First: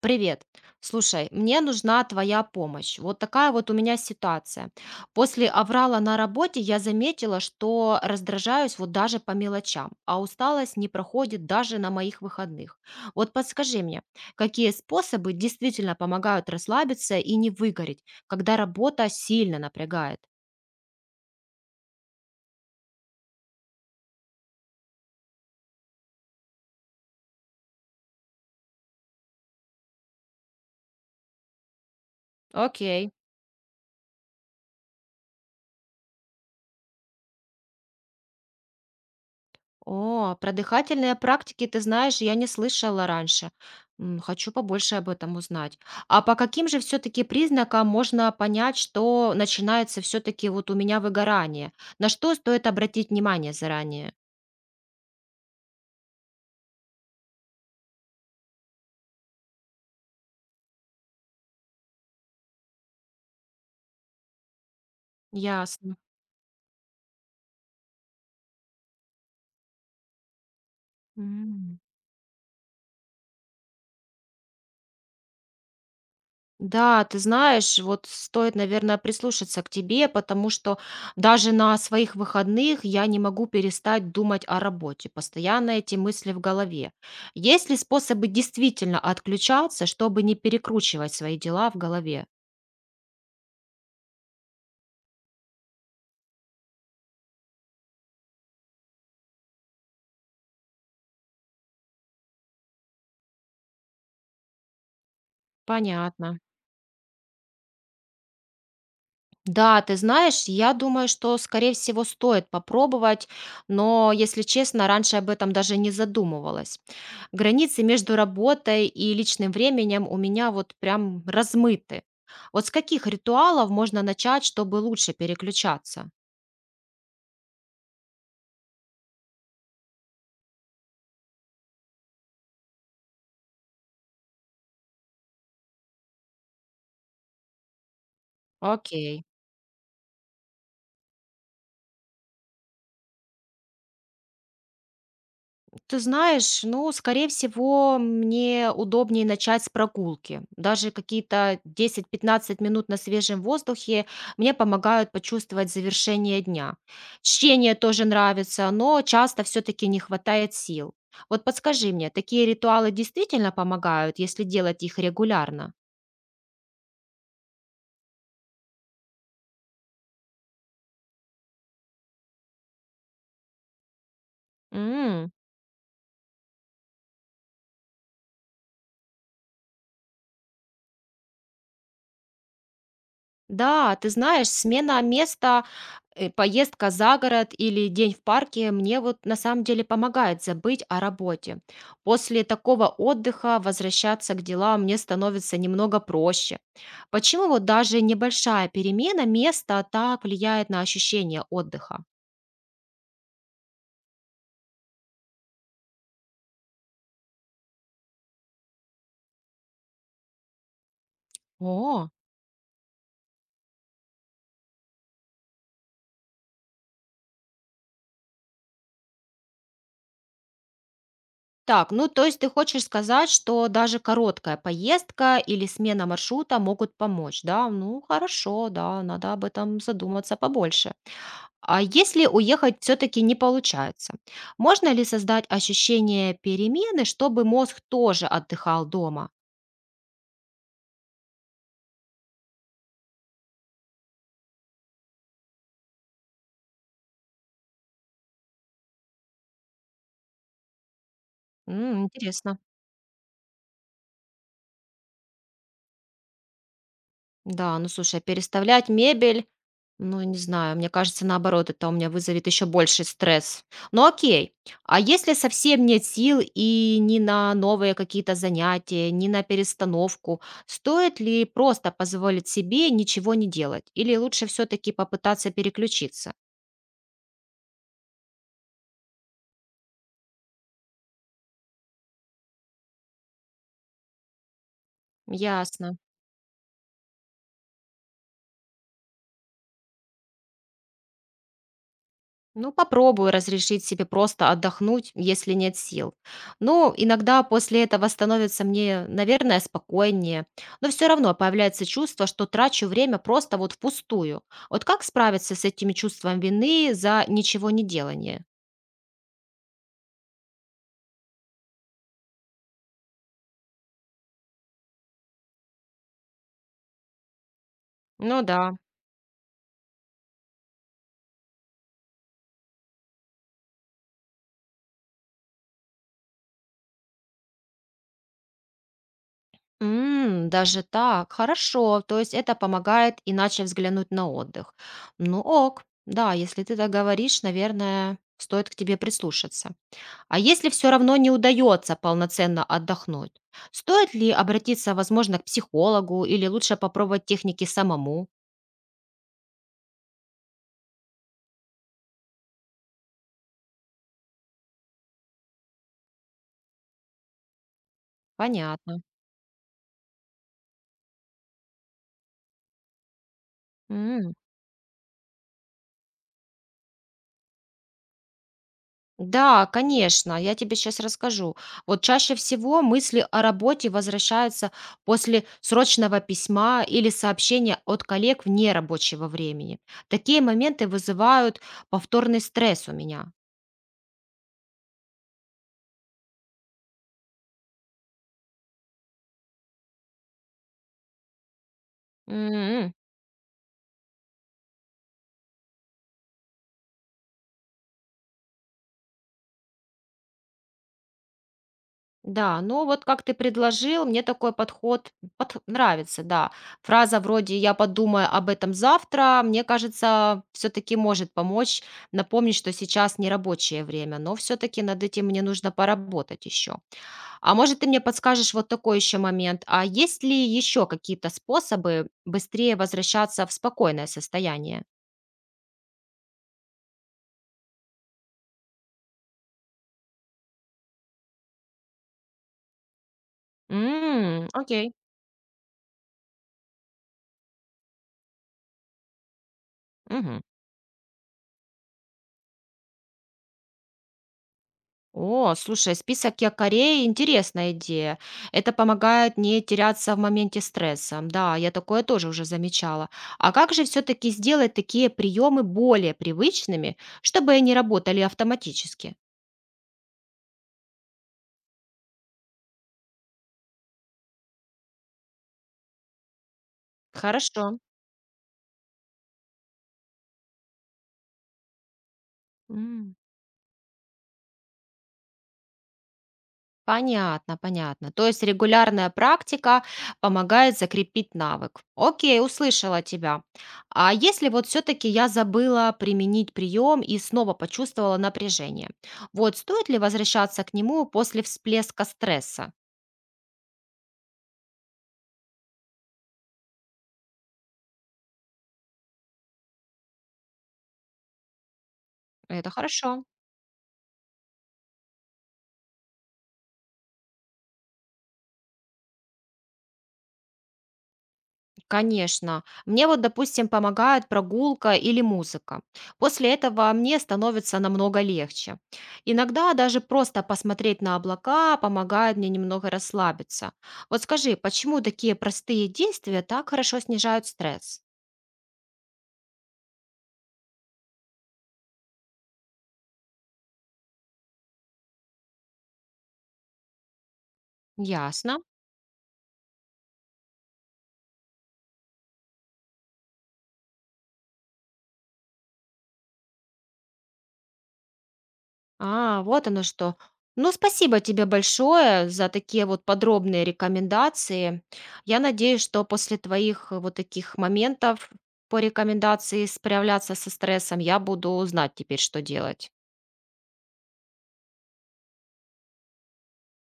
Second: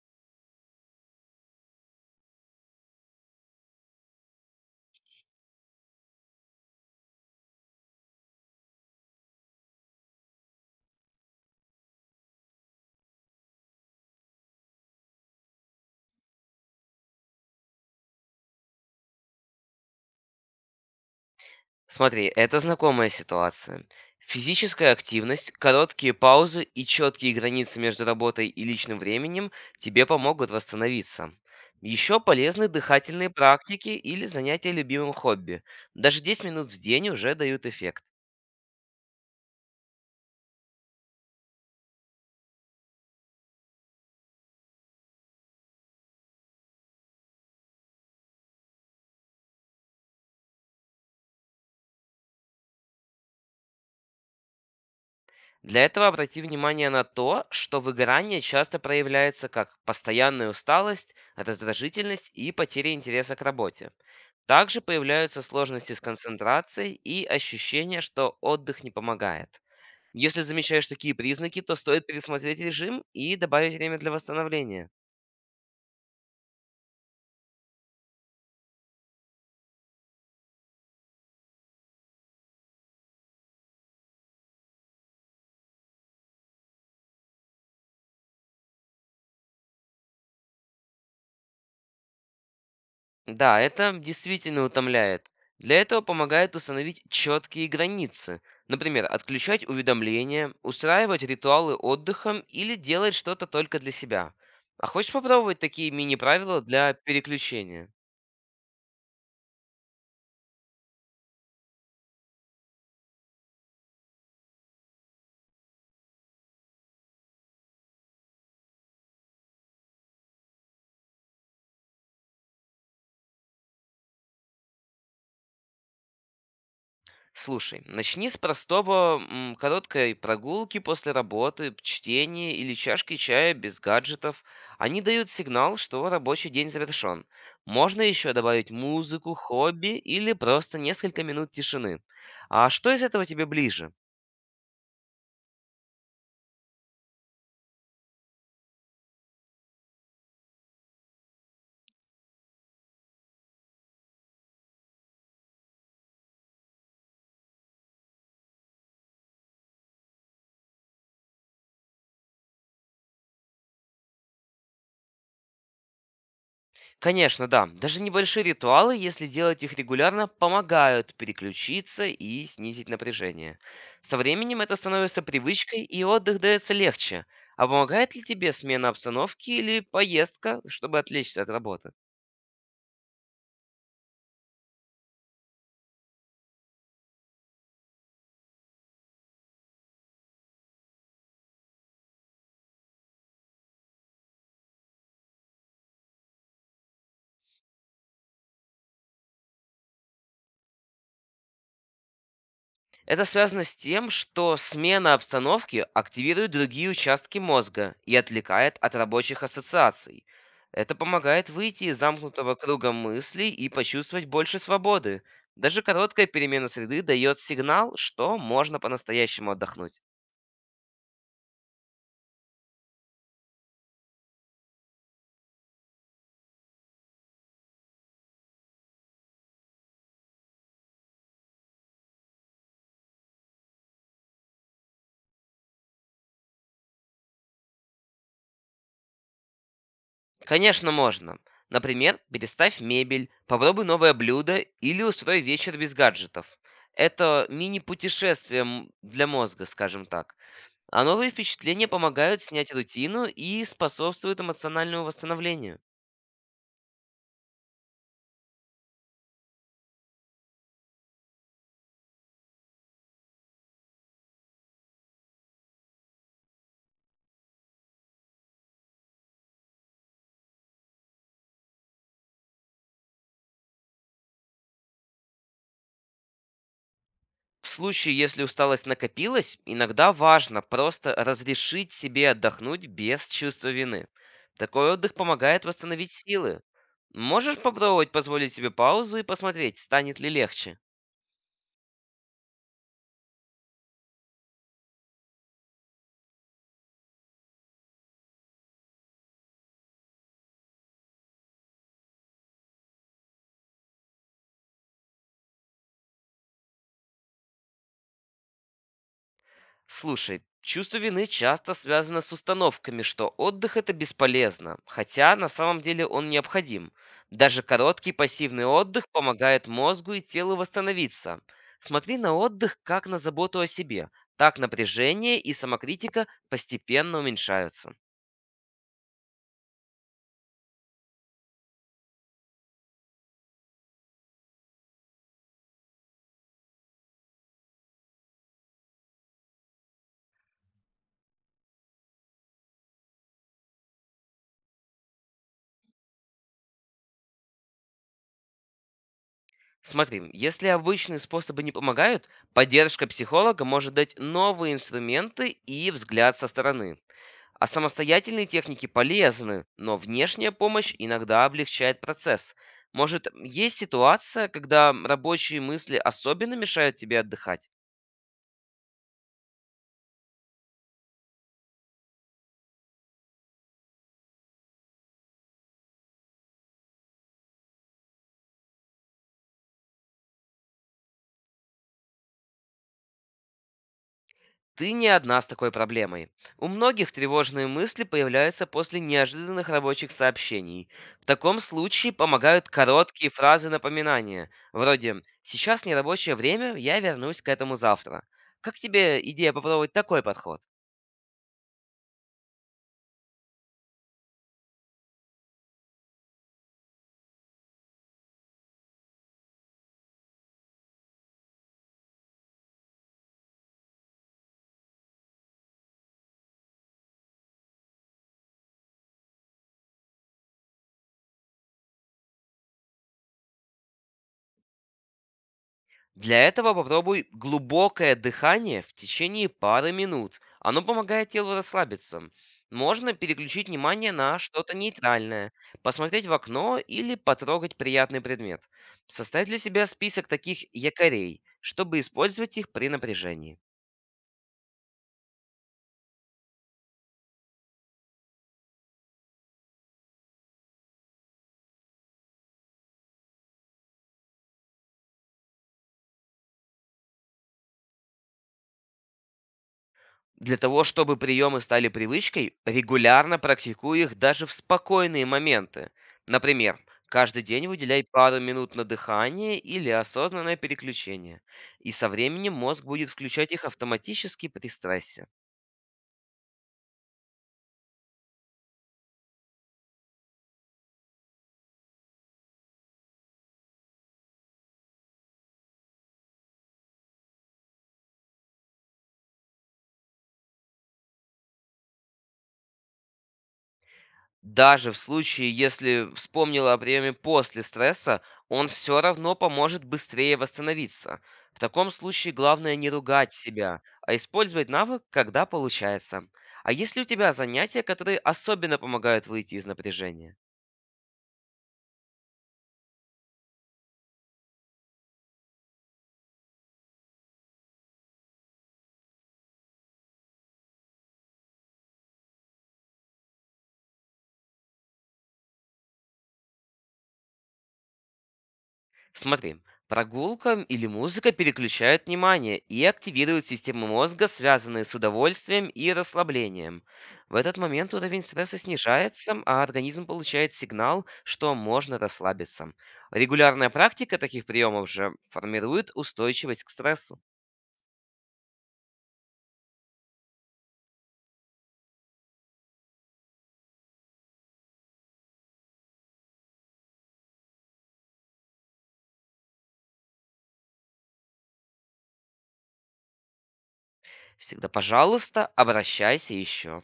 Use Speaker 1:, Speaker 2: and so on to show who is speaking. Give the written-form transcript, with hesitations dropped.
Speaker 1: Привет. Слушай, мне нужна твоя помощь. Вот такая вот у меня ситуация. После аврала на работе я заметила, что раздражаюсь вот даже по мелочам, а усталость не проходит даже на моих выходных. Вот подскажи мне, какие способы действительно помогают расслабиться и не выгореть, когда работа сильно напрягает?
Speaker 2: Смотри, это знакомая ситуация. Физическая активность, короткие паузы и четкие границы между работой и личным временем тебе помогут восстановиться. Еще полезны
Speaker 1: Окей.
Speaker 2: дыхательные практики или занятия любимым хобби. Даже 10 минут в день уже дают эффект.
Speaker 1: О, про дыхательные практики, ты знаешь, я не слышала раньше. Хочу побольше об этом узнать. А по каким же все-таки признакам можно понять, что начинается все-таки вот у меня выгорание? На что стоит обратить внимание заранее?
Speaker 2: Для этого обрати внимание на то, что выгорание часто проявляется как постоянная усталость, раздражительность и потеря интереса к работе. Также появляются сложности
Speaker 1: Ясно.
Speaker 2: с концентрацией и ощущение, что отдых не помогает. Если замечаешь такие признаки, то
Speaker 1: М.
Speaker 2: стоит пересмотреть режим и добавить время для восстановления.
Speaker 1: Да, ты знаешь, вот стоит, наверное, прислушаться к тебе, потому что даже на своих выходных я не могу перестать думать о работе. Постоянно эти мысли в голове. Есть ли способы действительно отключаться, чтобы не перекручивать свои дела в голове?
Speaker 2: Да, это действительно утомляет. Для этого помогает установить четкие границы. Например, отключать уведомления, устраивать ритуалы отдыхом или делать что-то только для себя. А хочешь попробовать такие
Speaker 1: Понятно.
Speaker 2: мини-правила для переключения?
Speaker 1: Да, ты знаешь, я думаю, что, скорее всего, стоит попробовать, но, если честно, раньше об этом даже не задумывалась. Границы между работой и личным временем у меня вот прям размыты. Вот с каких ритуалов можно начать, чтобы лучше переключаться?
Speaker 2: Слушай, начни с простого короткой прогулки после работы, чтения или чашки чая без гаджетов. Они дают сигнал, что рабочий день завершен. Можно еще добавить
Speaker 1: Окей.
Speaker 2: музыку, хобби или просто несколько минут тишины. А что из этого тебе ближе?
Speaker 1: Ты знаешь, ну, скорее всего, мне удобнее начать с прогулки. Даже какие-то 10-15 минут на свежем воздухе мне помогают почувствовать завершение дня. Чтение тоже нравится, но часто все-таки не хватает сил. Вот подскажи мне, такие ритуалы действительно помогают, если делать их регулярно?
Speaker 2: Конечно, да. Даже небольшие ритуалы, если делать их регулярно, помогают переключиться и снизить напряжение. Со временем это становится
Speaker 1: М.
Speaker 2: привычкой, и отдых дается легче. А помогает ли тебе смена обстановки или поездка, чтобы отвлечься от работы?
Speaker 1: Да, ты знаешь, смена места, поездка за город или день в парке мне вот на самом деле помогает забыть о работе. После такого отдыха возвращаться к делам мне становится немного проще. Почему вот даже небольшая перемена места так влияет на ощущение отдыха?
Speaker 2: Это связано с тем, что смена обстановки активирует другие участки мозга и отвлекает от рабочих ассоциаций. Это помогает выйти из
Speaker 1: О,
Speaker 2: замкнутого круга мыслей и почувствовать больше свободы. Даже короткая перемена среды дает сигнал, что можно по-настоящему отдохнуть.
Speaker 1: так, ну то есть ты хочешь сказать, что даже короткая поездка или смена маршрута могут помочь, да? Ну хорошо, да, надо об этом задуматься побольше. А если уехать все-таки не получается, можно ли создать ощущение перемены, чтобы мозг тоже отдыхал дома?
Speaker 2: Конечно, можно. Например, переставь мебель, попробуй новое блюдо или устрой вечер без гаджетов. Это мини-путешествие для мозга, скажем так. А новые впечатления
Speaker 1: М,
Speaker 2: помогают
Speaker 1: интересно.
Speaker 2: снять рутину и способствуют эмоциональному восстановлению.
Speaker 1: Да, ну слушай, а переставлять мебель, ну не знаю, мне кажется, наоборот, это у меня вызовет еще больший стресс. Ну окей, а если совсем нет сил и ни на новые какие-то занятия, ни на перестановку, стоит ли просто позволить себе ничего не делать? Или лучше все-таки попытаться переключиться?
Speaker 2: В случае, если усталость накопилась, иногда важно просто разрешить себе отдохнуть без чувства вины. Такой отдых помогает
Speaker 1: Ясно.
Speaker 2: восстановить силы. Можешь попробовать позволить себе паузу и посмотреть, станет ли легче.
Speaker 1: Ну, попробую разрешить себе просто отдохнуть, если нет сил. Ну, иногда после этого становится мне, наверное, спокойнее, но все равно появляется чувство, что трачу время просто вот впустую. Вот как справиться с этим чувством вины за ничего не делание?
Speaker 2: Слушай, чувство вины часто связано с установками, что отдых это бесполезно, хотя на самом деле он необходим. Даже короткий
Speaker 1: Ну да.
Speaker 2: пассивный отдых помогает мозгу и телу восстановиться. Смотри на отдых как на заботу о себе. Так напряжение и самокритика постепенно уменьшаются.
Speaker 1: Даже так, хорошо. То есть это помогает иначе взглянуть на отдых. Ну ок, да, если ты так говоришь, наверное, стоит к тебе прислушаться. А если все равно не удается полноценно отдохнуть, стоит ли обратиться, возможно, к психологу или лучше попробовать техники самому?
Speaker 2: Смотри, если обычные способы не помогают, поддержка психолога может дать новые инструменты и взгляд со стороны. А самостоятельные техники
Speaker 1: Понятно.
Speaker 2: полезны, но внешняя помощь иногда облегчает процесс. Может, есть
Speaker 1: М,
Speaker 2: ситуация, когда рабочие мысли особенно мешают тебе отдыхать?
Speaker 1: Да, конечно, я тебе сейчас расскажу. Вот чаще всего мысли о работе возвращаются после срочного письма или сообщения от коллег вне рабочего времени. Такие моменты вызывают повторный стресс у меня.
Speaker 2: Ты не одна с такой проблемой. У многих тревожные мысли появляются после неожиданных рабочих сообщений. В таком случае помогают
Speaker 1: М,
Speaker 2: короткие фразы напоминания, вроде «Сейчас нерабочее время, я вернусь к этому завтра». Как тебе идея попробовать такой подход?
Speaker 1: Да, ну вот как ты предложил, мне такой подход нравится, да. Фраза вроде «я подумаю об этом завтра», мне кажется, все-таки может помочь напомнить, что сейчас не рабочее время, но все-таки над этим мне нужно поработать еще. А может, ты мне подскажешь вот такой еще момент, а есть ли еще какие-то способы быстрее возвращаться в спокойное состояние?
Speaker 2: Для этого попробуй глубокое дыхание в течение пары минут. Оно помогает телу расслабиться. Можно переключить внимание на что-то
Speaker 1: Окей.
Speaker 2: нейтральное, посмотреть в окно или потрогать приятный предмет. Составь для себя список
Speaker 1: Мгм.
Speaker 2: таких якорей, чтобы использовать их при напряжении.
Speaker 1: О, слушай, список якорей– интересная идея. Это помогает не теряться в моменте стресса. Да, я такое тоже уже замечала. А как же все-таки сделать такие приемы более привычными, чтобы они работали автоматически?
Speaker 2: Для того, чтобы приемы стали привычкой, регулярно практикуй их даже в спокойные моменты. Например, каждый
Speaker 1: Хорошо.
Speaker 2: день выделяй пару минут на дыхание или осознанное переключение. И со временем мозг будет
Speaker 1: М.
Speaker 2: включать их автоматически при стрессе.
Speaker 1: Понятно, понятно. То есть регулярная практика помогает закрепить навык. Окей, услышала тебя. А если вот все-таки я забыла применить прием и снова почувствовала напряжение, вот стоит ли возвращаться к нему после всплеска стресса?
Speaker 2: Даже в случае, если вспомнила о приеме после стресса, он все равно поможет быстрее восстановиться. В таком случае
Speaker 1: Это
Speaker 2: главное не
Speaker 1: хорошо.
Speaker 2: ругать себя, а использовать навык, когда получается. А есть ли у тебя занятия, которые особенно помогают выйти из напряжения?
Speaker 1: Конечно. Мне вот, допустим, помогает прогулка или музыка. После этого мне становится намного легче. Иногда даже просто посмотреть на облака помогает мне немного расслабиться. Вот скажи, почему такие простые действия так хорошо снижают стресс?
Speaker 2: Смотри, прогулка или музыка переключают внимание и активируют системы мозга, связанные с удовольствием и расслаблением. В этот момент уровень стресса
Speaker 1: Ясно.
Speaker 2: снижается, а организм получает сигнал, что можно расслабиться. Регулярная практика таких приемов же формирует устойчивость к стрессу.
Speaker 1: А, вот оно что. Ну, спасибо тебе большое за такие вот подробные рекомендации. Я надеюсь, что после твоих вот таких моментов по рекомендации справляться со стрессом, я буду знать теперь, что делать.
Speaker 2: Всегда, пожалуйста, обращайся еще.